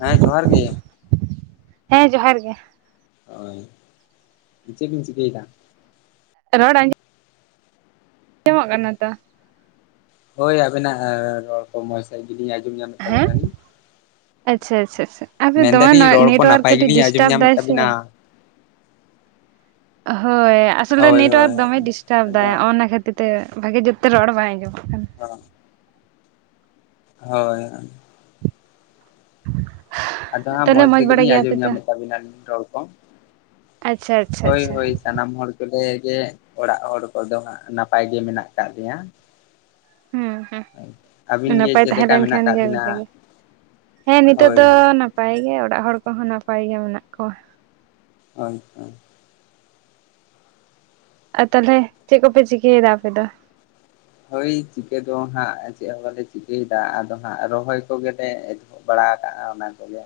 ᱦᱮᱸ ᱡᱚᱦᱟᱨ ᱜᱮ᱾ ᱦᱮᱸ ᱡᱚᱦᱟᱨ ᱜᱮ᱾ ᱦᱳᱭ ᱪᱮᱫ ᱵᱤᱱ ᱪᱤᱠᱟᱹᱭ ᱫᱟ? ᱨᱚᱲ ᱟᱸᱡᱚᱢ ᱟᱡᱚᱢᱜ ᱠᱟᱱᱟ ᱛᱚ? ᱦᱳᱭ ᱟᱵᱮᱱᱟᱜ ᱨᱚᱲ ᱠᱚ ᱢᱚᱪ ᱥᱟᱦᱤᱡ ᱜᱮᱞᱤᱧ ᱟᱸᱡᱚᱢ ᱧᱟᱢᱮᱫ ᱦᱮᱸ ᱛᱟᱵᱮᱱᱟᱞᱤᱧ ᱾ ᱟᱪᱪᱷᱟ ᱟᱪᱪᱷᱟ ᱟᱪᱪᱷᱟ ᱟᱫᱚ ᱢᱮᱱᱫᱟᱞᱤᱧ ᱫᱚᱢᱮ ᱨᱚᱲ ᱠᱚ ᱱᱮᱴᱚᱣᱟᱨᱠ ᱱᱟᱯᱟᱭ ᱠᱟᱴᱤᱡ ᱜᱮᱞᱤᱧ ᱟᱸᱡᱚᱢ ᱰᱤᱥᱴᱟᱵᱽ ᱧᱟᱢᱮᱫ ᱫᱟᱭ ᱥᱮ᱾ ᱛᱟᱵᱤᱱᱟ ᱦᱳᱭ ᱟᱥᱚᱞᱮ ᱦᱳᱭ ᱦᱳᱭ ᱱᱮᱴᱚᱣᱟᱨᱠ ᱫᱚᱢᱮ ᱰᱤᱥᱴᱟᱵᱽ ᱫᱟ ᱟᱫᱚ ᱚᱱᱟ ᱠᱷᱟᱹᱛᱤᱨ ᱛᱮ᱾ ᱛᱮ ᱵᱷᱟᱜᱮ ᱡᱩᱛ ᱛᱮ ᱨᱚᱲ ᱵᱟᱭ ᱟᱸᱡᱚᱢᱚᱜ ᱠᱟᱱᱟ᱾ ᱦᱸ [inaudible] ᱦᱳᱭ᱾ ᱟᱫᱚ ᱦᱟᱸᱜ ᱛᱟᱦᱚᱞᱮ ᱢᱚᱸᱡᱽ ᱵᱟᱲᱟ ᱛᱮᱜᱮᱞᱤᱧ ᱜᱮᱭᱟᱯᱮ ᱟᱸᱡᱚᱢ ᱛᱚ ᱧᱟᱢᱮᱫ ᱛᱟᱵᱤᱱᱟᱞᱤᱧ ᱨᱚᱲ ᱠᱚ᱾ ᱟᱪᱪᱷᱟ᱾ ᱟᱪᱪᱷᱟ ᱦᱳᱭ ᱟᱪᱪᱷᱟ ᱦᱳᱭ ᱥᱟᱱᱟᱢ ᱦᱚᱲ ᱠᱚᱞᱮ ᱜᱮ ᱚᱲᱟᱜ ᱦᱚᱲ ᱠᱚᱫᱚ ᱦᱟᱸᱜ ᱱᱟᱯᱟᱭ ᱜᱮ ᱢᱮᱱᱟᱜ ᱟᱠᱟᱫ ᱞᱮᱭᱟ᱾ ᱦᱩᱸ ᱦᱩᱸ ᱟᱹᱵᱤᱱ ᱜᱮ ᱱᱟᱯᱟᱭ ᱪᱮᱫ ᱛᱟᱦᱮᱸ ᱞᱮᱠᱟ ᱢᱮᱱᱟᱜ ᱞᱮᱱᱠᱷᱟᱱ ᱟᱠᱟᱫ ᱜᱮ ᱵᱤᱱᱟ ᱵᱷᱟᱜᱮ᱾ ᱦᱮᱸ ᱱᱤᱛᱚᱜ ᱦᱳᱭ ᱫᱚ ᱦᱳᱭ ᱱᱟᱯᱟᱭ ᱜᱮ ᱚᱲᱟᱜ ᱦᱚᱲ ᱠᱚᱦᱚᱸ ᱱᱟᱯᱟᱭ ᱜᱮ ᱢᱮᱱᱟᱜ ᱠᱚᱣᱟ᱾ ᱦᱚᱭ ᱛᱚ᱾ ᱟᱨ ᱛᱟᱦᱞᱮ ᱪᱮᱫ ᱠᱚᱯᱮ ᱪᱤᱠᱟᱹᱭ ᱮᱫᱟ ᱟᱯᱮ ᱫᱚ? ᱦᱳᱭ ᱪᱤᱠᱟᱹ ᱫᱚ ᱦᱟᱸᱜ ᱪᱮᱫ ᱦᱚᱸ ᱵᱟᱞᱮ ᱪᱤᱠᱟᱹᱭ ᱫᱟ ᱟᱫᱚ ᱦᱟᱸᱜ ᱨᱚᱦᱚᱭ ᱠᱚᱜᱮᱞᱮᱼᱼ ᱵᱟᱲᱟ ᱟᱠᱟᱜᱼᱟ ᱚᱱᱟ ᱠᱚᱜᱮ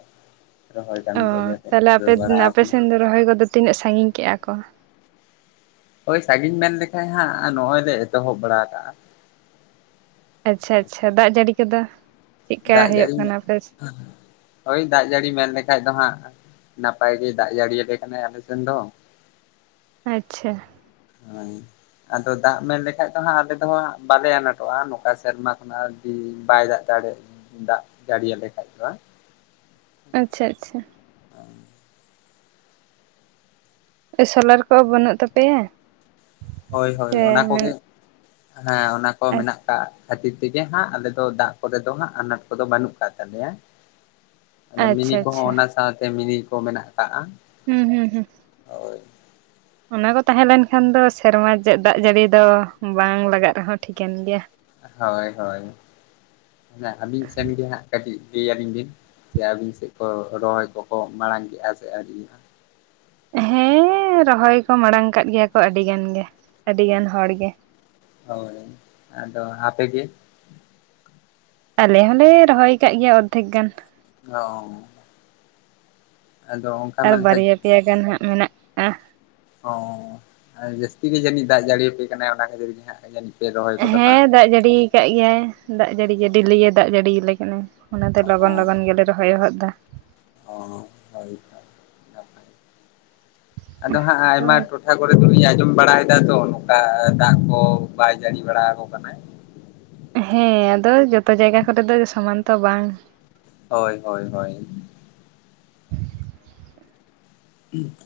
ᱨᱚᱦᱚᱭ ᱠᱟᱹᱢᱤ ᱚ ᱠᱚᱜᱮ ᱛᱟᱦᱚᱞᱮ ᱟᱯᱮ ᱫᱷᱩᱨᱟᱹᱣ ᱵᱟᱲᱟ ᱟᱯᱮ ᱠᱟᱱᱟ᱾ ᱥᱮᱱ ᱫᱚ ᱨᱚᱦᱚᱭ ᱠᱚᱫᱚ ᱛᱤᱱᱟᱹᱜ ᱥᱟᱺᱜᱤᱧ ᱠᱮᱜᱼᱟ ᱠᱚ? ᱳᱭ ᱥᱟᱜᱤᱧ ᱢᱮᱱ ᱞᱮᱠᱟᱡ ᱦᱟᱸᱜ ᱱᱚᱜᱼᱚᱭ ᱞᱮ ᱮᱛᱚᱦᱚᱵ ᱵᱟᱲᱟ ᱟᱠᱟᱜᱼᱟ᱾ ᱟᱪᱪᱷᱟ ᱟᱪᱪᱷᱟ ᱫᱟᱜ ᱡᱟᱲᱤ ᱠᱚᱫᱚ ᱪᱮᱫᱠᱟ ᱫᱟᱜ ᱦᱳᱭᱳᱜ ᱡᱟᱹᱲᱤ ᱠᱟᱱᱟ ᱟᱯᱮᱼᱼ ᱦᱳᱭ ᱫᱟᱜ ᱡᱟᱲᱤ ᱢᱮᱱ ᱞᱮᱠᱟᱱᱡ ᱫᱚ ᱦᱟᱸᱜ ᱱᱟᱯᱟᱭ ᱜᱮ ᱫᱟᱜ ᱡᱟᱹᱲᱤ ᱭᱟᱞᱮ ᱠᱟᱱᱟᱭ ᱟᱞᱮ ᱥᱮᱱ ᱫᱚ᱾ ᱟᱪᱪᱷᱟ᱾ ᱦᱮᱸ ᱟᱫᱚ ᱫᱟᱜ ᱢᱮᱱ ᱞᱮᱠᱷᱟᱡ ᱫᱚ ᱦᱟᱸᱜ ᱟᱞᱮ ᱫᱚᱜ ᱵᱟᱞᱮ ᱟᱱᱟᱴᱚᱜᱼᱟ ᱱᱚᱝᱠᱟ ᱥᱮᱨᱢᱟ ᱠᱷᱚᱱᱟᱜᱼᱼ ᱵᱟᱭ ᱫᱟᱜ ᱫᱟᱲᱮ ᱫᱟᱜ ᱡᱟᱲᱤᱭᱟ ᱞᱮ ᱠᱷᱟᱡ ᱫᱚᱦᱟᱜ᱾ ᱟᱪᱪᱷᱟ ᱟᱪᱪᱷᱟ᱾ ᱥᱳᱞᱟᱨ ᱠᱚ ᱵᱟᱹᱱᱩᱜ ᱛᱟᱯᱮᱭᱟ? ᱦᱳᱭ ᱦᱳᱭ ᱥᱮ ᱚᱱᱟ ᱢᱮᱱ ᱠᱚᱜᱮ ᱦᱮᱸ ᱚᱱᱟ ᱠᱚ ᱢᱮᱱᱟᱜ ᱟᱠᱟᱫᱼᱼ ᱠᱷᱟᱛᱤᱨ ᱛᱮᱜᱮ ᱦᱟᱸᱜ ᱟᱞᱮ ᱫᱚ ᱫᱟᱜ ᱠᱚᱨᱮ ᱫᱚ ᱦᱟᱸᱜ ᱟᱱᱟᱴ ᱠᱚᱫᱚ ᱵᱟᱹᱱᱩᱜ ᱟᱠᱟᱫ ᱛᱟᱞᱮᱭᱟ᱾ ᱟᱫᱚ ᱢᱤᱱᱤ ᱟᱪᱪᱷᱟ ᱠᱚᱦᱚᱸ ᱟᱪᱪᱷᱟ ᱚᱱᱟ ᱥᱟᱶᱛᱮ ᱢᱤᱱᱤ ᱠᱚ ᱢᱮᱱᱟᱜ ᱠᱟᱜᱼᱟ᱾ ᱦᱩᱸ ᱦᱩᱸ ᱦᱩᱸ᱾ ᱚᱭᱼᱼ ᱚᱱᱟ ᱠᱚ ᱛᱟᱦᱮᱸ ᱞᱮᱱᱠᱷᱟᱱ ᱫᱚ ᱥᱮᱨᱢᱟ ᱨᱮᱡᱟᱜ ᱫᱟᱜ ᱡᱟᱹᱲᱤ ᱫᱚ ᱵᱟᱝ ᱞᱟᱜᱟᱜ ᱨᱮᱦᱚᱸ ᱴᱷᱤᱠᱟᱹᱱ ᱜᱮᱭᱟ᱾ ᱦᱳᱭ ᱦᱳᱭ ᱚᱱᱟ ᱟᱹᱞᱤᱧ ᱥᱮᱱ ᱜᱮ ᱦᱟᱸᱜ ᱠᱟᱹᱴᱤᱡ ᱞᱟᱹᱭ ᱟᱹᱞᱤᱧ ᱵᱤᱱ ᱥᱮ ᱟᱹᱵᱤᱱ ᱥᱮᱫ ᱠᱚ ᱨᱚᱦᱚᱭ ᱠᱚᱠᱚ ᱢᱟᱲᱟᱝ ᱠᱮᱫᱼᱟ ᱥᱮ ᱟᱹᱣᱨᱤᱭᱟ᱾ ᱦᱮᱸᱻ ᱨᱚᱦᱚᱭ ᱠᱚ ᱢᱟᱲᱟᱝ ᱠᱟᱫ ᱜᱮᱭᱟ ᱠᱚ ᱟᱹᱰᱤ ᱜᱟᱱ ᱜᱮ ᱟᱹᱰᱤ ᱜᱟᱱ ᱦᱚᱲ ᱜᱮ ᱾ ᱦᱳᱭ, ᱟᱫᱚ ᱟᱯᱮ ᱜᱮ? ᱟᱞᱮ ᱦᱚᱸᱞᱮ ᱨᱚᱦᱚᱭ ᱠᱟᱜ ᱜᱮᱭᱟ ᱚᱨᱫᱷᱮᱠ ᱜᱟᱱ ᱾ ᱚᱻ ᱟᱫᱚᱼᱼ ᱟᱨ ᱵᱟᱨᱭᱟ ᱯᱮᱭᱟ ᱜᱟᱱ ᱦᱟᱸᱜ ᱢᱮᱱᱟᱜ ᱾ ᱦᱚᱸ ᱟᱨ ᱡᱟᱹᱥᱛᱤ ᱜᱮ ᱡᱟᱹᱱᱤᱡ ᱫᱟᱜ ᱡᱟᱹᱲᱤ ᱟᱯᱮ ᱠᱟᱱᱟᱭ ᱚᱱᱟ ᱠᱷᱟᱹᱛᱤᱨ ᱜᱮ ᱦᱟᱸᱜ ᱡᱟᱹᱱᱤᱡ ᱯᱮ ᱨᱚᱦᱚᱭ ᱠᱚᱫᱚ ᱦᱟᱸᱜ ᱦᱮᱸ ᱫᱟᱜ ᱡᱟᱹᱲᱤᱭ ᱠᱟᱫ ᱜᱮᱭᱟᱭ ᱫᱟᱜ ᱡᱟᱹᱲᱤ ᱜᱮ ᱰᱮᱞᱤ ᱜᱮ ᱫᱟᱜ ᱡᱟᱹᱲᱤᱤᱭ ᱞᱮ ᱠᱟᱱᱟᱭ ᱾ ᱚᱱᱟᱛᱮ ᱚ ᱞᱚᱜᱚᱱ ᱞᱚᱜᱚᱱ ᱜᱮᱞᱮ ᱨᱚᱦᱚᱭ ᱦᱚᱫ ᱫᱟ ᱾ ᱚ ᱦᱳᱭᱳᱟᱭ ᱟᱫᱚ ᱦᱟᱸᱜ ᱟᱭᱢᱟ ᱦᱳᱭ ᱴᱚᱴ [inaudible] ᱡᱟᱦᱟᱸ ᱠᱚᱨᱮ ᱫᱩᱞᱤᱧ ᱟᱧᱡᱚᱢ ᱵᱟᱲᱟᱭᱮᱫᱟ ᱛᱚ ᱱᱚᱝᱠᱟ ᱫᱟᱜ ᱠᱚ ᱵᱟᱭ ᱡᱟᱹᱲᱤ ᱵᱟᱲᱟᱭ ᱠᱚ ᱠᱟᱱᱟᱭ ᱾ ᱦᱮᱸ ᱟᱫᱚ ᱡᱚᱛᱚ ᱡᱟᱭᱜᱟ ᱠᱚᱨᱮ ᱫᱚ ᱥᱚᱢᱟᱱ ᱛᱚ ᱵᱟᱝᱼᱼ ᱦᱳᱭ ᱦᱳᱭ ᱦᱳᱭᱼᱼ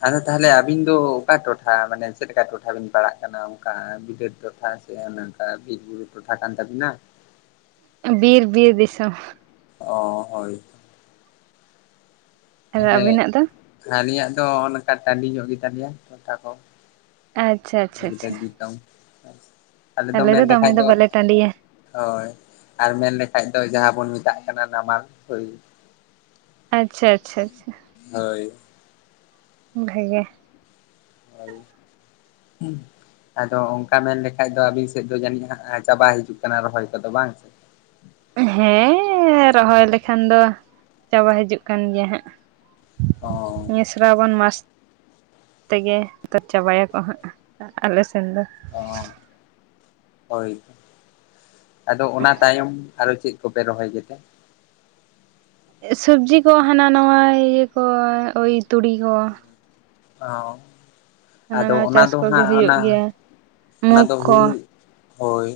ᱟᱫᱚ ᱛᱟᱦᱞᱮ ᱟᱵᱤᱱ ᱫᱚ ᱚᱠᱟ ᱴᱚᱴᱷᱟ ᱢᱟᱱᱮ ᱪᱮᱫᱠᱟ ᱴᱚᱴᱷᱟ ᱵᱤᱱ ᱯᱟᱲᱟᱜ ᱠᱟᱱᱟ ᱚᱱᱠᱟ ᱵᱤᱞᱟᱹᱫ ᱴᱚᱴᱷᱟ ᱪᱮ ᱱᱚᱝᱠᱟ ᱵᱤᱜ ᱵᱩᱨᱩ ᱴᱚᱴᱷᱟ ᱠᱟᱱ ᱛᱟᱹᱵᱤᱱᱟ? ᱵᱤᱨ ᱵᱤᱨ ᱫᱤᱥᱚᱢ ᱚ ᱦᱳᱭ᱾ ᱟᱨ ᱛᱟᱦᱞᱮ ᱟᱹᱵᱤᱱᱟᱜ ᱫᱚ ᱟᱹᱞᱤᱧᱟᱜ ᱫᱚ᱾ ᱦᱚᱜᱚ ᱱᱚᱝᱠᱟ ᱴᱟᱺᱰᱤ ᱧᱚᱜ ᱜᱮ ᱛᱟᱞᱮᱭᱟ ᱴᱚᱴᱷᱟ ᱠᱚ ᱾ ᱟᱪᱪᱷᱟ ᱟᱪᱪᱷᱟ ᱟᱪᱪᱷᱟ [unintelligible] ᱟᱞᱮ ᱫᱚ ᱢᱮᱱ ᱞᱮᱠᱷᱟᱡ ᱫᱚ ᱦᱳᱭ, ᱟᱨ ᱢᱮᱱ ᱞᱮᱠᱷᱟᱡ ᱫᱚ ᱡᱟᱦᱟᱸ ᱵᱚᱱ ᱢᱮᱛᱟᱜ ᱠᱟᱱᱟ ᱱᱟᱢᱟᱞ ᱦᱩᱭ ᱟᱪᱪᱷᱟ ᱟᱪᱪᱷᱟ ᱟᱪᱪᱷᱟ᱾ ᱦᱳᱭ᱾ ᱵᱷᱮᱜᱮ᱾ [inaudible] ᱟᱫᱚ ᱚᱜᱠᱟ ᱢᱮᱱ ᱞᱮᱠᱷᱟᱡ ᱫᱚ ᱟᱵᱤᱱ ᱥᱮᱫ ᱫᱚ ᱡᱟᱹᱱᱤᱡ ᱪᱟᱵᱟ ᱦᱤᱡᱩᱜ ᱠᱟᱱᱟ ᱨᱚᱦᱚᱭ ᱠᱚᱫᱚ ᱵᱟᱝ? ᱦᱮᱸᱻ ᱨᱚᱦᱚᱭ ᱞᱮᱠᱷᱟᱱ ᱫᱚ ᱪᱟᱵᱟ ᱦᱤᱡᱩᱜ ᱠᱟᱱ ᱜᱮᱭᱟ ᱦᱟᱸᱜ ᱾ ᱚᱝᱻ ᱥᱚᱨᱟᱵᱚᱱ ᱢᱟᱥ ᱛᱮᱜᱮ ᱛᱚ, ᱪᱟᱵᱟᱭᱟᱠᱚ ᱦᱟᱸᱜ ᱟᱞᱮ ᱥᱮᱱ ᱫᱚ ᱾ ᱚᱸ ᱦᱳᱭ ᱟᱫᱚ ᱚᱱᱟ ᱛᱟᱭᱚᱢ ᱟᱨᱚ ᱪᱮᱫ ᱠᱚᱯᱮ ᱨᱚᱦᱚᱭ ᱠᱮᱫᱟ? ᱥᱟᱹᱵᱡᱤ ᱠᱚ ᱦᱟᱱᱟ ᱱᱟᱣᱟ ᱤᱭᱟᱹ ᱠᱚ ᱳᱭ ᱛᱩᱲᱤ ᱠᱚ᱾ ᱚ ᱦᱟᱱᱟ ᱟᱫᱚ ᱱᱟᱣᱟ ᱚᱱᱟ ᱪᱟᱥ ᱫᱚ ᱠᱚᱜᱮ ᱦᱟᱸᱜ ᱦᱩᱭᱩᱜ ᱚᱱᱟ ᱜᱮᱭᱟ ᱢᱩᱜᱽ ᱚᱱᱟᱫᱚ ᱠᱚ ᱦᱩᱲᱩ ᱦᱳᱭ᱾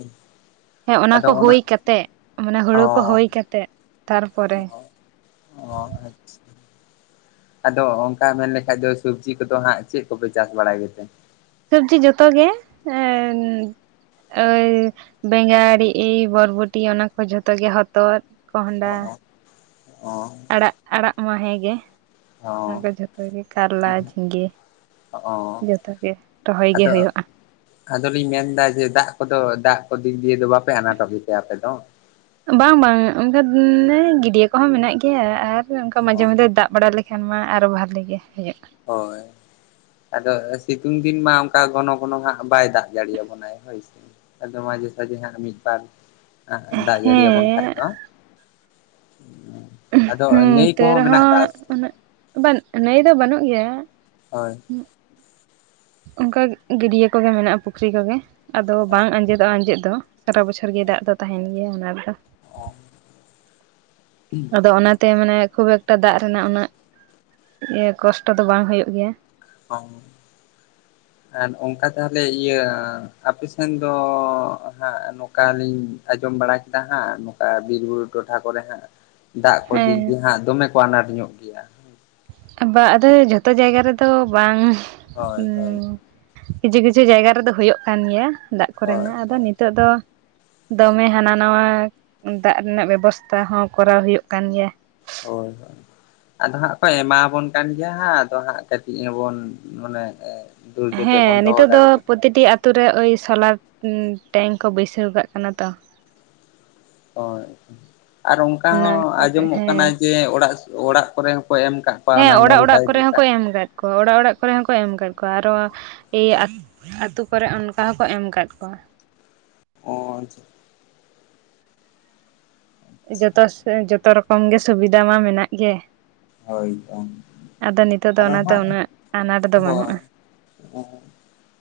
ᱦᱮᱸ ᱚᱱᱟ ᱠᱚ ᱦᱩᱭ ᱠᱟᱛᱮᱜ᱾ ᱢᱟᱱᱮ ᱚ ᱦᱩᱲᱩ ᱠᱚ ᱦᱩᱭ ᱠᱟᱛᱮᱜ ᱛᱟᱨᱯᱚᱨᱮ ᱾ ᱚ ᱟᱪᱪᱷᱟ᱾ ᱟᱫᱚ ᱚᱝᱠᱟ ᱢᱮᱱ ᱞᱮᱠᱷᱟᱡ ᱫᱚ ᱥᱚᱵᱽᱡᱤ ᱠᱚᱫᱚ ᱦᱟᱸᱜ ᱪᱮᱫ ᱠᱚᱯᱮ ᱪᱟᱥ ᱵᱟᱲᱟᱭ ᱜᱮᱛᱮ? ᱥᱚᱵᱽᱡᱤ ᱡᱚᱛᱚ ᱜᱮ ᱳᱭ ᱵᱮᱸᱜᱟᱲᱤ ᱵᱚᱨᱵᱚᱴᱤ ᱚᱱᱟ ᱠᱚ ᱡᱚᱛᱚ ᱜᱮ ᱦᱚᱛᱚᱜ᱾ [unintelligible] ᱟᱲᱟᱜ ᱟᱲᱟᱜ ᱢᱟ ᱦᱮᱸᱜᱮ᱾ ᱚ ᱚᱱᱟ ᱠᱚ ᱡᱷᱚᱛᱚ ᱜᱮ ᱠᱟᱨᱞᱟ ᱡᱷᱤᱸᱜᱟᱹ᱾ ᱚ ᱚ ᱡᱚᱛᱚ ᱜᱮ ᱨᱚᱦᱚᱭ ᱜᱮ ᱟᱫᱚ ᱦᱩᱭᱩᱜᱼᱟ ᱾ ᱟᱫᱚᱞᱤᱧ ᱢᱮᱱᱫᱟ ᱡᱮ ᱫᱟᱜ, ᱠᱚᱫᱚ ᱫᱟᱜ ᱠᱚ ᱫᱤᱠ ᱫᱤᱭᱮ ᱫᱚ ᱵᱟᱯᱮ ᱟᱱᱟᱴᱚᱠ ᱜᱮᱛᱮ ᱟᱯᱮ ᱫᱚ᱾ ᱵᱟᱝ ᱵᱟᱝ ᱚᱝᱠᱟ ᱜᱤᱰᱭᱟᱹ ᱠᱚᱦᱚᱸ ᱢᱮᱱᱟᱜ ᱜᱮᱭᱟ ᱟᱨ ᱚᱱᱠᱟ ᱢᱟᱡᱷᱮ ᱚ ᱢᱟᱡᱷᱮ ᱫᱟᱜ ᱵᱟᱲᱟ ᱞᱮᱠ ᱮᱱᱠᱷᱟᱱ ᱢᱟ ᱟᱨᱚ ᱵᱷᱟᱞᱮ ᱜᱮ ᱦᱩᱭᱩᱜ᱾ ᱦᱳᱭ᱾ ᱟᱫᱚ ᱥᱤᱛᱩᱝ ᱫᱤᱱ ᱢᱟ ᱚᱱᱠᱟ ᱜᱚᱱᱚ ᱜᱚᱱᱚ ᱦᱟᱸᱜ ᱵᱟᱭ ᱫᱟᱜ ᱡᱟᱹᱲᱤᱭᱟᱜ ᱵᱚᱱᱟᱭ ᱦᱳᱭᱥᱮ ᱟᱫᱚ ᱢᱟ ᱡᱚᱛᱚ ᱜᱮ ᱦᱟᱸᱜ ᱢᱤᱫ ᱵᱟᱨ ᱟᱜᱸ ᱫᱟᱜᱽ ᱡᱟᱹᱲᱤ ᱦᱮᱸ ᱭᱟᱵᱚᱱ ᱠᱷᱟᱡ ᱫᱚ᱾ ᱦᱮᱸ ᱟᱫᱚ ᱦᱮᱸ ᱱᱟᱹᱭ ᱛᱟᱭᱹ ᱠᱚᱦᱚᱸ ᱢᱮᱱᱟᱜ ᱨᱮᱦᱚᱸ ᱟᱠᱟᱫᱼᱟ ᱥᱮ ᱩᱱᱟᱹᱜ ᱵᱟᱹᱱ ᱱᱟᱹᱭ ᱫᱚ ᱵᱟᱹᱱᱩᱜ ᱜᱮᱭᱟ᱾ ᱦᱳᱭ᱾ ᱚᱝᱠᱟ ᱜᱟᱹᱰᱤᱭᱟᱹ ᱠᱚᱜᱮ ᱢᱮᱱᱟᱜᱼᱟ᱾ ᱯᱩᱠᱷᱨᱤ ᱠᱚᱜᱮ ᱟᱫᱚ ᱚ ᱵᱟᱝ ᱟᱸᱡᱮᱫᱚᱜᱼᱟ ᱟᱸᱡᱮᱫᱽ ᱫᱚ᱾ ᱥᱟᱨᱟ ᱵᱚᱪᱷᱚᱨ ᱜᱮ ᱫᱟᱜ ᱫᱚ ᱛᱟᱦᱮᱱ ᱜᱮᱭᱟ ᱚᱱᱟ ᱨᱮ ᱫᱚ᱾ ᱚ ᱟᱫᱚ ᱚᱱᱟᱛᱮ ᱢᱟᱱᱮ ᱠᱷᱩᱵ ᱮᱠ ᱴᱟ ᱫᱟᱜ ᱨᱮᱱᱟᱜ ᱩᱱᱟᱹᱜ ᱤᱭᱟᱹ ᱠᱚᱥᱴᱚ ᱫᱚ ᱵᱟᱝ ᱦᱩᱭᱩᱜ ᱜᱮᱭᱟ᱾ [inaudible] ᱟᱨ ᱚᱝᱠᱟ ᱛᱮᱦᱚᱞᱮ ᱤᱭᱟᱹ ᱟᱯᱮ ᱥᱮᱱ ᱫᱚ ᱦᱟᱸᱜ ᱱᱚᱠᱟ ᱞᱤᱧ ᱟᱸᱡᱚᱢ ᱵᱟᱲᱟ ᱠᱮᱫᱟ ᱦᱟᱸᱜ ᱱᱚᱠᱟ ᱵᱤᱨ ᱵᱩᱨᱩ ᱴᱚᱴᱷᱟ ᱠᱚᱨᱮ ᱦᱟᱸᱜ ᱫᱟᱜ ᱠᱚ ᱦᱮᱸ ᱫᱤᱠ ᱫᱤᱭᱮ ᱦᱟᱸᱜ ᱫᱚᱢᱮ ᱠᱚ ᱟᱱᱟᱴ ᱧᱚᱜ ᱜᱮᱭᱟ᱾ ᱵᱟ ᱟᱫᱚ ᱡᱷᱚᱛᱚ ᱡᱟᱭᱜᱟ ᱨᱮᱫᱚ ᱵᱟᱝ ᱦᱳᱭ ᱦᱳᱭ ᱠᱤᱡᱷᱩ ᱠᱤᱡᱷᱩ ᱡᱟᱭᱜᱟ ᱨᱮᱫᱚ ᱦᱩᱭᱩᱜ ᱠᱟᱱ ᱜᱮᱭᱟ ᱫᱟᱜᱽ ᱦᱳᱭ ᱠᱚᱨᱮᱱᱟᱜ ᱟᱫᱚ ᱱᱤᱛᱚᱜ ᱫᱚ ᱫᱚᱢᱮ ᱦᱟᱱᱟ ᱱᱟᱣᱟ ᱫᱟᱜᱽ ᱨᱮᱱᱟᱜ ᱵᱮᱵᱚᱥᱛᱟ ᱦᱚᱸ ᱠᱚᱨᱟᱣ ᱦᱩᱭᱩᱜ ᱠᱟᱱ ᱜᱮᱭᱟ᱾ ᱦᱳᱭ ᱦᱳᱭ᱾ ᱟᱫᱚ ᱦᱟᱸᱜ ᱠᱚ ᱮᱢᱟᱵᱚᱱ ᱠᱟᱱ ᱜᱮᱭᱟ ᱦᱟᱸᱜ ᱟᱫᱚ ᱦᱟᱸᱜ ᱠᱟᱹᱴᱤᱡ ᱦᱚᱸᱵᱚᱱ ᱢᱟᱱᱮ ᱫᱷᱳᱨ ᱡᱚᱛᱮᱫ ᱦᱮᱸ ᱵᱚᱱ ᱫᱚᱦᱚ ᱱᱤᱛᱚᱜ ᱫᱚ ᱫᱟᱲᱮ ᱞᱮᱠᱷᱟᱱ ᱯᱨᱚᱛᱤᱴᱤ ᱟᱛᱩ ᱨᱮ ᱟᱹᱭ ᱥᱳᱞᱟᱨ ᱴᱮᱝᱠ ᱠᱚ ᱵᱟᱹᱭᱥᱟᱹᱣ ᱠᱟᱜ ᱠᱟᱱᱟ ᱛᱚ᱾ ᱦᱳᱭ, ᱟᱨ ᱚᱱᱠᱟ ᱚᱱᱟ ᱦᱚᱸ ᱠᱟᱛᱮ ᱟᱸᱡᱚᱢᱚᱜ ᱠᱟᱱᱟ ᱦᱮᱸ ᱡᱮ ᱚᱲᱟᱜ ᱚᱲᱟᱜ ᱠᱚᱨᱮ ᱦᱚᱸᱠᱚ ᱮᱢ ᱠᱟᱜ ᱠᱚᱣᱟ ᱦᱮᱸ ᱚᱱᱟ ᱚᱲᱟᱜ ᱱᱚᱞ ᱚᱲᱟᱜ ᱯᱟᱭᱤᱯ ᱠᱚᱨᱮ ᱞᱮᱠᱟ ᱦᱚᱸᱠᱚ ᱮᱢ ᱟᱠᱟᱫ ᱠᱚᱣᱟ ᱚᱲᱟᱜ ᱚᱲᱟᱜ ᱠᱚᱨᱮ ᱦᱚᱸᱠᱚ ᱮᱢ ᱟᱠᱟᱫ ᱠᱚᱣᱟ ᱟᱨᱚ ᱤᱭᱟᱹ ᱟ ᱟᱹᱛᱩ ᱠᱚᱨᱮᱜ ᱚᱱᱠᱟ ᱦᱚᱸᱠᱚ ᱮᱢ ᱟᱠᱟᱫ ᱠᱚᱣᱟ᱾ ᱚ ᱟᱪᱪᱷᱟ᱾ ᱡᱚᱛᱚᱥ ᱮᱸ ᱡᱚᱛᱚ ᱨᱚᱠᱚᱢ ᱜᱮ ᱥᱩᱵᱤᱫᱟ ᱢᱟ ᱢᱮᱱᱟᱜ ᱜᱮ᱾ ᱟᱫᱚ ᱱᱤᱛᱚᱜ ᱫᱚ ᱟᱨᱚ ᱚᱱᱟᱛᱚ ᱦᱟᱸᱜ ᱩᱱᱟᱹᱜ ᱟᱱᱟᱴ ᱫᱚ ᱵᱟᱹᱱᱩᱜᱼᱟ᱾ ᱦᱮᱸ,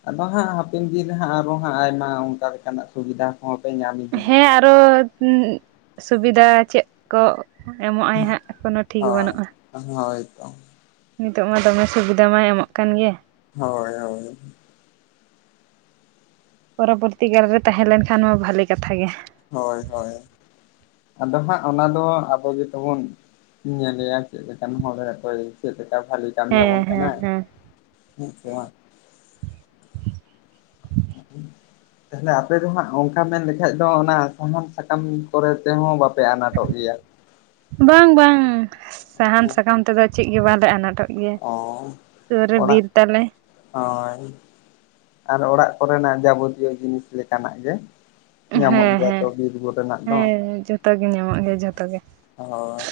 ᱟᱫᱚ ᱦᱟᱸᱜ ᱦᱟᱯᱤᱱ ᱫᱤᱱ ᱨᱮ ᱦᱟᱸᱜ ᱟᱨᱚ ᱦᱟᱸᱜ ᱟᱭᱢᱟ ᱚᱱᱠᱟ ᱞᱮᱠᱟᱱᱟᱜ ᱥᱩᱵᱤᱫᱟ ᱦᱚᱸ ᱯᱮ ᱧᱟᱢ ᱤᱫᱤ ᱦᱮᱸ ᱜᱮᱭᱟ ᱟᱨᱚ ᱩᱸ ᱥᱩᱵᱤᱫᱷᱟ ᱪᱮᱫ ᱠᱚ ᱮᱢᱚᱜᱼᱟᱭ ᱦᱟᱸᱜ ᱠᱚᱱᱚ ᱴᱷᱤᱠ ᱦᱟᱸᱜ ᱦᱳᱭ ᱵᱟᱹᱱᱩᱜᱼᱟ᱾ ᱦᱳᱭ ᱛᱚ᱾ ᱱᱤᱛᱚᱜ ᱢᱟ ᱫᱚᱢᱮ ᱥᱩᱵᱤᱫᱷᱟ ᱢᱟᱭ ᱮᱢᱚᱜ ᱠᱟᱱ ᱜᱮ᱾ ᱦᱳᱭ ᱦᱳᱭ᱾ ᱯᱚᱨᱚᱵᱚᱨᱛᱤ ᱠᱟᱞ ᱨᱮ ᱛᱟᱦᱮᱸ ᱞᱮᱱᱠᱷᱟᱱ ᱢᱟ ᱵᱷᱟᱞᱮ ᱠᱟᱛᱷᱟ ᱜᱮ᱾ ᱦᱳᱭ ᱦᱳᱭ, ᱟᱫᱚ ᱦᱟᱸᱜ ᱚᱱᱟ ᱫᱚ ᱟᱵᱚ ᱜᱮᱛᱚ ᱵᱚᱱ ᱧᱮᱞᱮᱭᱟ ᱪᱮᱫᱽ ᱞᱮᱠᱟᱱ ᱦᱚᱲᱮ ᱚᱠᱚᱭ ᱪᱮᱫ ᱞᱮᱠᱟ ᱜᱷᱟᱞᱮ ᱠᱟᱢᱤ ᱭᱟᱵᱚᱱ ᱦᱮᱸ ᱦᱮᱸ ᱠᱟᱱᱟᱭ, ᱦᱮᱸ ᱦᱩᱺ ᱥᱮ ᱵᱟᱝ? [inaudible] ᱛᱟᱦᱚᱞᱮ ᱟᱯᱮ ᱫᱚ ᱦᱟᱸᱜ ᱚᱱᱠᱟ ᱢᱮᱱ ᱞᱮᱠᱷᱟᱡ ᱫᱚ ᱚᱱᱟ ᱥᱟᱦᱟᱱ ᱥᱟᱠᱟᱢ ᱠᱚᱨᱮ ᱛᱮᱦᱚᱸ ᱵᱟᱯᱮ ᱟᱱᱟᱴᱚᱜ ᱜᱮᱭᱟ᱾ ᱵᱟᱝ ᱵᱟᱝ ᱥᱟᱦᱟᱱ ᱥᱟᱠᱟᱢ ᱛᱮᱫᱚ ᱪᱮ ᱜᱮ ᱵᱟᱝᱞᱮ ᱟᱱᱟᱴᱚᱜ᱾ ᱜᱮᱭᱟ ᱚ ᱥᱩᱨ ᱨᱮ ᱚᱲᱟᱜ ᱵᱤᱨ ᱛᱟᱞᱮ ᱦᱳᱭ, ᱟᱨ ᱚᱲᱟᱜ ᱠᱚᱨᱮᱱᱟᱜ ᱡᱟᱵᱚᱛᱤᱭᱟᱹ ᱡᱤᱱᱤᱥ ᱞᱮᱠᱟᱱᱟᱜ ᱜᱮ᱾ ᱦᱮᱸ ᱧᱟᱢᱚᱜ ᱜᱮᱭᱟ ᱦᱮᱸ ᱛᱚ ᱵᱤᱨ‌ ᱠᱚᱨᱮᱱᱟᱜ ᱫᱚ᱾ ᱦᱮᱸ ᱡᱚᱛᱚ ᱜᱮ ᱧᱟᱢᱚᱜ ᱜᱮᱭᱟ ᱡᱷᱚᱛᱚ ᱜᱮ ᱦᱳᱭ,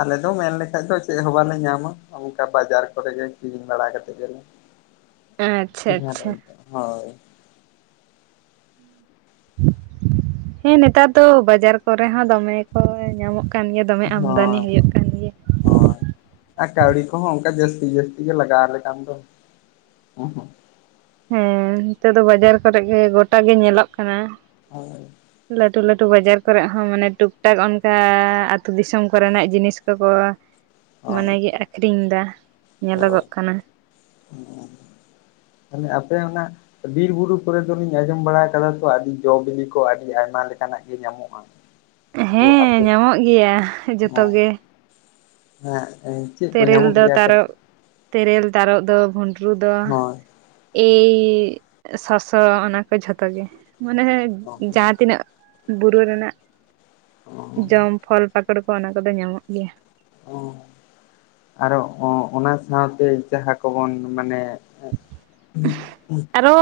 ᱟᱞᱮ ᱫᱚ ᱢᱮᱱ ᱞᱮᱠᱷᱟᱡ ᱫᱚ ᱪᱮᱫ ᱦᱚᱸ ᱵᱟᱞᱮ ᱧᱟᱢᱟ᱾ ᱚᱱᱠᱟ ᱵᱟᱡᱟᱨ ᱠᱚᱨᱮ ᱜᱮ ᱠᱤᱨᱤᱧ ᱵᱟᱲᱟ ᱠᱟᱛᱮ ᱜᱮᱞᱮ ᱟᱪᱪᱷᱟ ᱟᱪᱪᱷᱟ [inaudible] ᱦᱳᱭ᱾ ᱦᱮᱸ ᱱᱮᱛᱟᱨ ᱫᱚ ᱵᱟᱡᱟᱨ ᱠᱚᱨᱮ ᱦᱚᱸ ᱫᱚᱢᱮ ᱜᱮ ᱠᱚ ᱧᱟᱢᱚᱜ ᱠᱟᱱ ᱜᱮᱭᱟ ᱫᱚᱢᱮ ᱟᱢᱫᱟᱱᱤ ᱦᱳᱸᱭ᱾ ᱦᱩᱭᱩᱜ ᱠᱟᱱ ᱜᱮᱭᱟ ᱦᱳᱸᱭ, ᱟᱨ ᱠᱟᱹᱣᱲᱤ ᱠᱚᱦᱚᱸ ᱚᱱᱠᱟ ᱡᱟᱹᱥᱛᱤ ᱡᱟᱹᱥᱛᱤ ᱜᱮ ᱞᱟᱜᱟᱣ ᱟᱞᱮ ᱠᱟᱱ ᱫᱚ᱾ [inaudible] ᱦᱮᱸ, ᱱᱤᱛᱚᱜ ᱫᱚ ᱵᱟᱡᱟᱨ ᱠᱚᱨᱮ ᱜᱮ ᱜᱚᱴᱟ ᱜᱮ ᱧᱮᱞᱚᱜ ᱠᱟᱱᱟ᱾ ᱦᱳᱭ᱾ ᱞᱟᱹᱴᱷᱩ ᱞᱟᱹᱴᱷᱩ ᱵᱟᱡᱟᱨ ᱠᱚᱨᱮᱜ ᱦᱚᱸ ᱢᱟᱱᱮ ᱴᱩᱠ ᱴᱟᱠ ᱚᱱᱠᱟ ᱟᱹᱛᱩ ᱫᱤᱥᱚᱢ ᱠᱚᱨᱮᱱᱟᱜ ᱡᱤᱱᱤᱥ ᱠᱚᱠᱚ [inaudible] ᱢᱟᱱᱮ ᱜᱮ ᱟᱠᱷᱨᱤᱧᱫᱟ ᱧᱮᱞᱚᱜᱚᱜ ᱠᱟᱱᱟ᱾ ᱦᱩᱸ ᱛᱟᱞᱦᱮ ᱟᱯᱮ ᱚᱱᱟ ᱵᱤᱨ ᱵᱩᱨᱩ ᱠᱚᱨᱮ ᱫᱚᱞᱤᱧ ᱟᱸᱡᱚᱢ ᱵᱟᱲᱟ ᱠᱟᱫᱟ ᱛᱚ ᱟᱹᱰᱤ ᱡᱚ ᱵᱤᱞᱤ ᱠᱚ ᱟᱹᱰᱤ ᱟᱭᱢᱟ ᱞᱮᱠᱟᱱᱟᱜ ᱜᱮ ᱧᱟᱢᱚᱜᱼᱟ᱾ [inaudible] ᱦᱮᱸ ᱟᱯᱮ ᱧᱟᱢᱚᱜ ᱜᱮᱭᱟ ᱡᱷᱚᱛᱚ ᱦᱚᱸ ᱜᱮ᱾ ᱦᱮᱸ ᱮᱸ ᱪᱮᱫ ᱠᱚ ᱛᱮᱨᱮᱞ ᱧᱟᱢᱚᱜ ᱫᱚ ᱜᱮᱭᱟ? [inaudible] ᱛᱟᱨᱚᱵ ᱛᱮᱨᱮᱞ ᱛᱟᱨᱚᱵ ᱫᱚ ᱵᱷᱩᱱᱰᱨᱩ ᱫᱚ ᱦᱳᱭ ᱮᱭ ᱥᱚᱥᱚ ᱚᱱᱟ ᱠᱚ ᱡᱷᱚᱛᱚ ᱜᱮ ᱢᱟᱱᱮ ᱦᱚᱭ ᱡᱟᱦᱟᱸ ᱛᱤᱱᱟᱹᱜ ᱵᱩᱨᱩ ᱨᱮᱱᱟᱜ ᱡᱚᱢ ᱯᱷᱚᱞ ᱯᱟ ᱚᱱᱟ ᱠᱚᱫᱚ ᱧᱟᱢᱚᱜ ᱜᱮᱭᱟ᱾ ᱚ ᱟᱨᱚ ᱚ ᱚᱱᱟ ᱥᱟᱶᱛᱮ ᱡᱟᱦᱟᱸ ᱠᱚᱵᱚᱱ ᱢᱟᱱᱮ ᱟᱨᱚ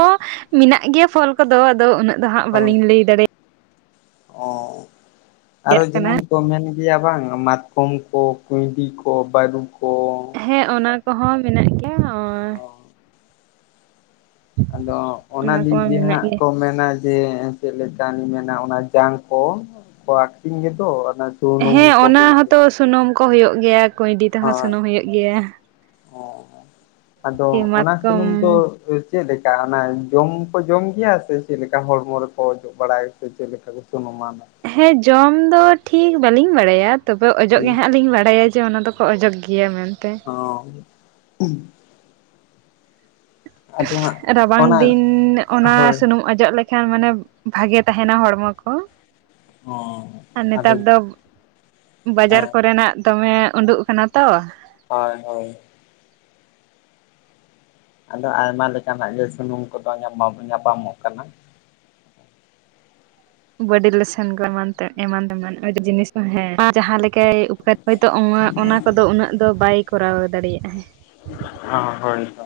ᱢᱮᱱᱟᱜ ᱜᱮᱭᱟ ᱯᱷᱚᱞ ᱠᱚᱫᱚ ᱟᱫᱚ ᱩᱱᱟᱹᱜ ᱫᱚᱦᱟᱸᱜ ᱦᱳᱭ ᱵᱟᱞᱤᱧ ᱞᱟᱹᱭ ᱫᱟᱲᱮᱜ ᱚ ᱟᱨᱚ ᱡᱟᱦᱟᱱ ᱠᱟᱱᱟ ᱠᱚ ᱢᱮᱱ ᱜᱮᱭᱟ ᱵᱟᱝ ᱢᱟᱛᱠᱚᱢ ᱠᱚ ᱠᱩᱸᱩᱭᱰᱤ ᱠᱚ ᱵᱟᱹᱨᱩ ᱠᱚ ᱦᱮᱸ ᱚᱱᱟ ᱠᱚᱦᱚᱸ ᱢᱮᱱᱟᱜ ᱜᱮᱭᱟ ᱚᱭ ᱚ ᱟᱫᱚ ᱚᱱᱟ ᱫᱤᱠ ᱠᱚᱢᱟ ᱫᱤᱭᱮ ᱢᱮᱱᱟᱜ ᱦᱟᱸᱜ ᱜᱮ ᱠᱚ ᱢᱮᱱᱟ ᱡᱮ ᱪᱮᱫ ᱞᱮᱠᱟ ᱢᱮᱱᱟ ᱚᱱᱟ ᱡᱟᱝ ᱠᱚ ᱠᱚ ᱟᱠᱷᱨᱤᱧ ᱜᱮᱫᱚ ᱚᱱᱟ ᱦᱮᱸ ᱥᱩᱱᱩᱢ ᱠᱚ ᱚᱱᱟ ᱦᱩᱭᱩᱜ ᱜᱮᱭᱟ ᱦᱚᱸᱛᱚ ᱥᱩᱱᱩᱢ ᱠᱚ ᱦᱩᱭᱩᱜ ᱜᱮᱭᱟ ᱠᱩᱭᱰᱤ ᱛᱮᱦᱚ ᱥᱩᱱᱩᱢ ᱠᱚ ᱦᱩᱭᱩᱜ ᱜᱮᱭᱟ᱾ ᱚ ᱟᱫᱚ ᱚᱱᱟ ᱢᱟᱛᱠᱚᱢ ᱥᱩᱱᱩᱢ ᱫᱚ ᱪᱮᱫ ᱞᱮᱠᱟ ᱚᱱᱟ ᱡᱚᱢ ᱠᱚ ᱡᱚᱢ ᱜᱮᱭᱟ ᱥᱮ ᱪᱮᱫ ᱞᱮᱠᱟ ᱦᱚᱲᱢᱚ ᱨᱮᱠᱚ ᱚᱡᱚᱜ ᱵᱟᱲᱟᱭ ᱥᱮ ᱪᱮᱫ ᱞᱮᱠᱟ ᱠᱚ ᱥᱩᱱᱩᱢᱟ ᱚᱱᱟ? ᱦᱮᱸ ᱡᱚᱢ ᱫᱚ ᱴᱷᱤᱠ ᱵᱟᱞᱤᱧ ᱵᱟᱲᱟᱭᱟ ᱛᱚᱵᱮ ᱚᱡᱚᱜ ᱜᱮ ᱦᱮᱸ ᱦᱟᱸᱜ ᱞᱤᱧ ᱵᱟᱲᱟᱭᱟ᱾ ᱡᱮ ᱚᱱᱟ ᱫᱚᱠᱚ ᱚᱡᱚᱜ ᱜᱮᱭᱟ ᱢᱮᱱᱛᱮ᱾ ᱚ ᱟᱫᱚ ᱦᱟᱸᱜ ᱨᱟᱵᱟᱝ ᱚᱱᱟ ᱫᱤᱱ ᱚᱱᱟ ᱦᱳᱭ ᱥᱩᱱᱩᱢ ᱚᱡᱚᱜ ᱞᱮᱠᱷᱟᱱ ᱢᱟᱱᱮ ᱵᱷᱟᱜᱮ ᱛᱟᱦᱮᱱᱟ ᱦᱚᱲᱢᱚ ᱠᱚ᱾ ᱦᱚᱸ ᱟᱨ ᱟᱫᱚ ᱱᱮᱛᱟᱨ ᱫᱚ ᱵᱟᱡᱟᱨ ᱦᱮᱸ ᱠᱚᱨᱮᱱᱟᱜ ᱫᱚᱢᱮ ᱩᱰᱩᱜ ᱠᱟᱱᱟ ᱛᱚ ᱦᱳᱭ ᱦᱳᱭ ᱟᱫᱚ ᱟᱭᱢᱟ ᱞᱮᱠᱟᱱᱟᱜ ᱜᱮ ᱥᱩᱱᱩᱢ ᱠᱚᱫᱚ ᱧᱟᱯᱟᱢ ᱧᱟᱯᱟᱢᱚᱜ ᱠᱟᱱᱟ᱾ ᱵᱚᱰᱤ ᱞᱮᱥᱮᱱ ᱠᱚ ᱮᱢᱟᱱ ᱛᱮ ᱮᱢᱟᱱ ᱮᱢᱟᱱ ᱟᱹᱰᱤ ᱡᱤᱱᱤᱥ ᱦᱮᱸ ᱡᱟᱦᱟ ᱞᱮᱠᱟᱭ ᱦᱚᱭᱛᱳ ᱚᱱᱟ ᱚᱱᱟ ᱠᱚᱫᱚ ᱩᱱᱟᱹᱜ ᱫᱚ ᱵᱟᱭ ᱠᱚᱨᱟᱣ ᱫᱟᱲᱮᱭᱟᱜᱼᱟ᱾ ᱦᱚ ᱦᱳᱭ ᱛᱚ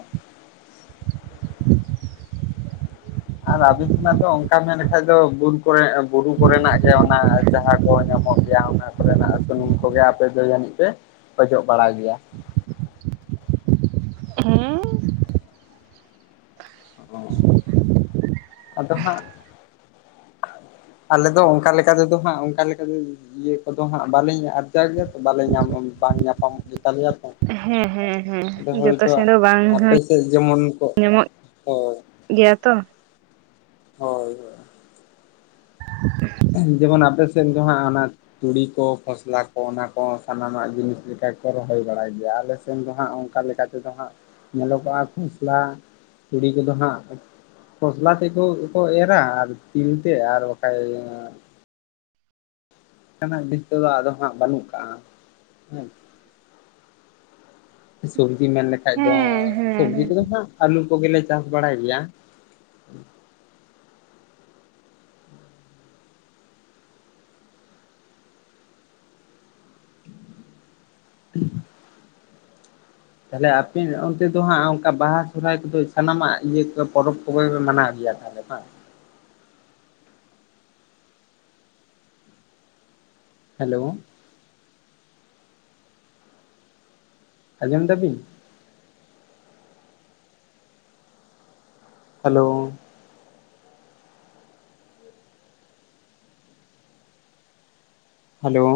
ᱟᱨ ᱟᱹᱵᱤᱱ ᱠᱷᱚᱱᱟᱜ ᱫᱚ ᱚᱱᱠᱟ ᱢᱮᱱ ᱵᱟᱠᱷᱟᱡ ᱫᱚ ᱵᱩᱨ ᱠᱚᱨᱮ ᱵᱩᱨᱩ ᱠᱚᱨᱮᱱᱟᱜ ᱜᱮ ᱚᱱᱟ ᱡᱟᱦᱟᱸ ᱠᱚ ᱧᱟᱢᱚᱜ ᱡᱟ ᱚᱱᱟ ᱠᱚᱨᱮᱱᱟᱜ ᱥᱩᱱᱩᱢ ᱠᱚᱜᱮ ᱟᱯᱮ ᱫᱚ ᱡᱟᱹᱱᱤᱡ ᱯᱮ ᱚᱡᱚᱜ ᱵᱟᱲᱟ ᱜᱮᱭᱟ? ᱦᱮ ᱚ ᱟᱫᱚ ᱦᱟᱸᱜ ᱟᱞᱮᱫᱚ ᱚᱱᱠᱟ ᱞᱮᱠᱟ ᱛᱮᱫᱚ ᱦᱟᱸᱜ ᱚᱱᱠᱟ ᱞᱮᱠᱟ ᱤᱭᱟᱹ ᱠᱚᱫᱚ ᱦᱟᱸᱜ ᱵᱟᱞᱤᱧ ᱟᱨᱡᱟᱣᱭᱟ ᱜᱮᱭᱟ ᱵᱟᱞᱮ ᱧᱟᱢ ᱵᱟᱝ ᱧᱟᱯᱟᱢ ᱜᱮᱛᱟ ᱞᱮᱭᱟ ᱛᱚ᱾ ᱦᱮᱸ ᱦᱮᱸ ᱦᱮᱸ ᱟᱫᱚ ᱡᱚᱛᱚ ᱦᱳᱭᱛᱳ ᱥᱮᱱ ᱫᱚ ᱵᱟᱝ ᱟᱯᱮ ᱦᱚᱧ ᱥᱮᱫ ᱡᱮᱢᱚᱱ ᱠᱚ ᱧᱟᱢᱚᱜ ᱦᱳᱭ ᱜᱮᱭᱟ ᱛᱚ ᱦᱳᱭ ᱦᱳᱭ [inaudible] ᱡᱮᱢᱚᱱ ᱟᱯᱮ ᱥᱮᱫ ᱫᱚ ᱦᱟᱸᱜ ᱚᱱᱟ ᱛᱩᱲᱤ ᱠᱚ ᱠᱷᱚᱥᱞᱟ ᱠᱚ ᱚᱱᱟ ᱠᱚ ᱥᱟᱱᱟᱢᱟᱜ ᱡᱤᱱᱤᱥ ᱞᱮᱠᱟ ᱠᱚ ᱨᱚᱦᱚᱭ ᱵᱟᱲᱟᱭ ᱜᱮᱭᱟ ᱟᱞᱮ ᱥᱮᱱ ᱫᱚ ᱦᱟᱸᱜ ᱚᱱᱠᱟ ᱞᱮᱠᱟ ᱛᱮᱫᱚ ᱦᱟᱸᱜ ᱧᱮᱞᱚᱜᱚᱜᱼᱟ ᱠᱷᱚᱥᱞᱟ ᱛᱩᱲᱤ ᱠᱚᱫᱚ ᱦᱟᱸᱜ ᱠᱷᱚᱥᱞᱟ ᱛᱮᱠᱚ ᱠᱚ ᱮᱨᱟ ᱟᱨ ᱛᱤᱞ ᱛᱮ ᱟᱨ ᱵᱟᱠᱷᱟᱡ ᱚᱱᱠᱟᱱᱟᱜ ᱡᱤᱱᱤᱥ ᱠᱚᱫᱚ ᱟᱫᱚ ᱦᱟᱸᱜ ᱵᱟᱹᱱᱩᱜ ᱠᱟᱜᱼᱟ ᱦᱮᱸ ᱥᱚᱵᱡᱤ ᱢᱮᱱ ᱞᱮᱠᱷᱟᱡ ᱫᱚ ᱦᱮᱸ ᱦᱮᱸ ᱥᱚᱵᱡᱤ ᱦᱮᱸ ᱠᱚᱫᱚ ᱦᱟᱸᱜ ᱟᱞᱩ ᱠᱚᱜᱮᱞᱮ ᱪᱟᱥ ᱵᱟᱲᱟᱭ ᱜᱮᱭᱟ᱾ [unintelligible] ᱛᱟᱦᱚᱞᱮ ᱟᱯᱮ ᱚᱱᱛᱮ ᱫᱚ ᱦᱟᱸᱜ ᱚᱱᱠᱟ ᱵᱟᱦᱟ ᱥᱚᱨᱦᱟᱭ ᱠᱚᱫᱚ ᱥᱟᱱᱟᱢᱟᱜ ᱤᱭᱟᱹ ᱠᱚ ᱯᱚᱨᱚᱵ ᱠᱚᱜᱮ ᱯᱮ ᱢᱟᱱᱟᱣ ᱜᱮᱭᱟ? [unintelligible] ᱦᱮᱞᱳ ᱾ ᱟᱸᱡᱚᱢ ᱫᱟᱵᱤᱱ? ᱦᱮᱞᱳ ᱾ ᱦᱮᱞᱳ ᱾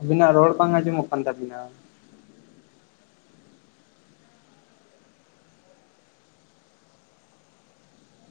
ᱟᱵᱤᱱᱟᱜ ᱨᱚᱲ ᱵᱟᱝ ᱟᱸᱡᱚᱢᱚᱜ ᱠᱟᱱ ᱛᱟᱵᱤᱱᱟ ᱾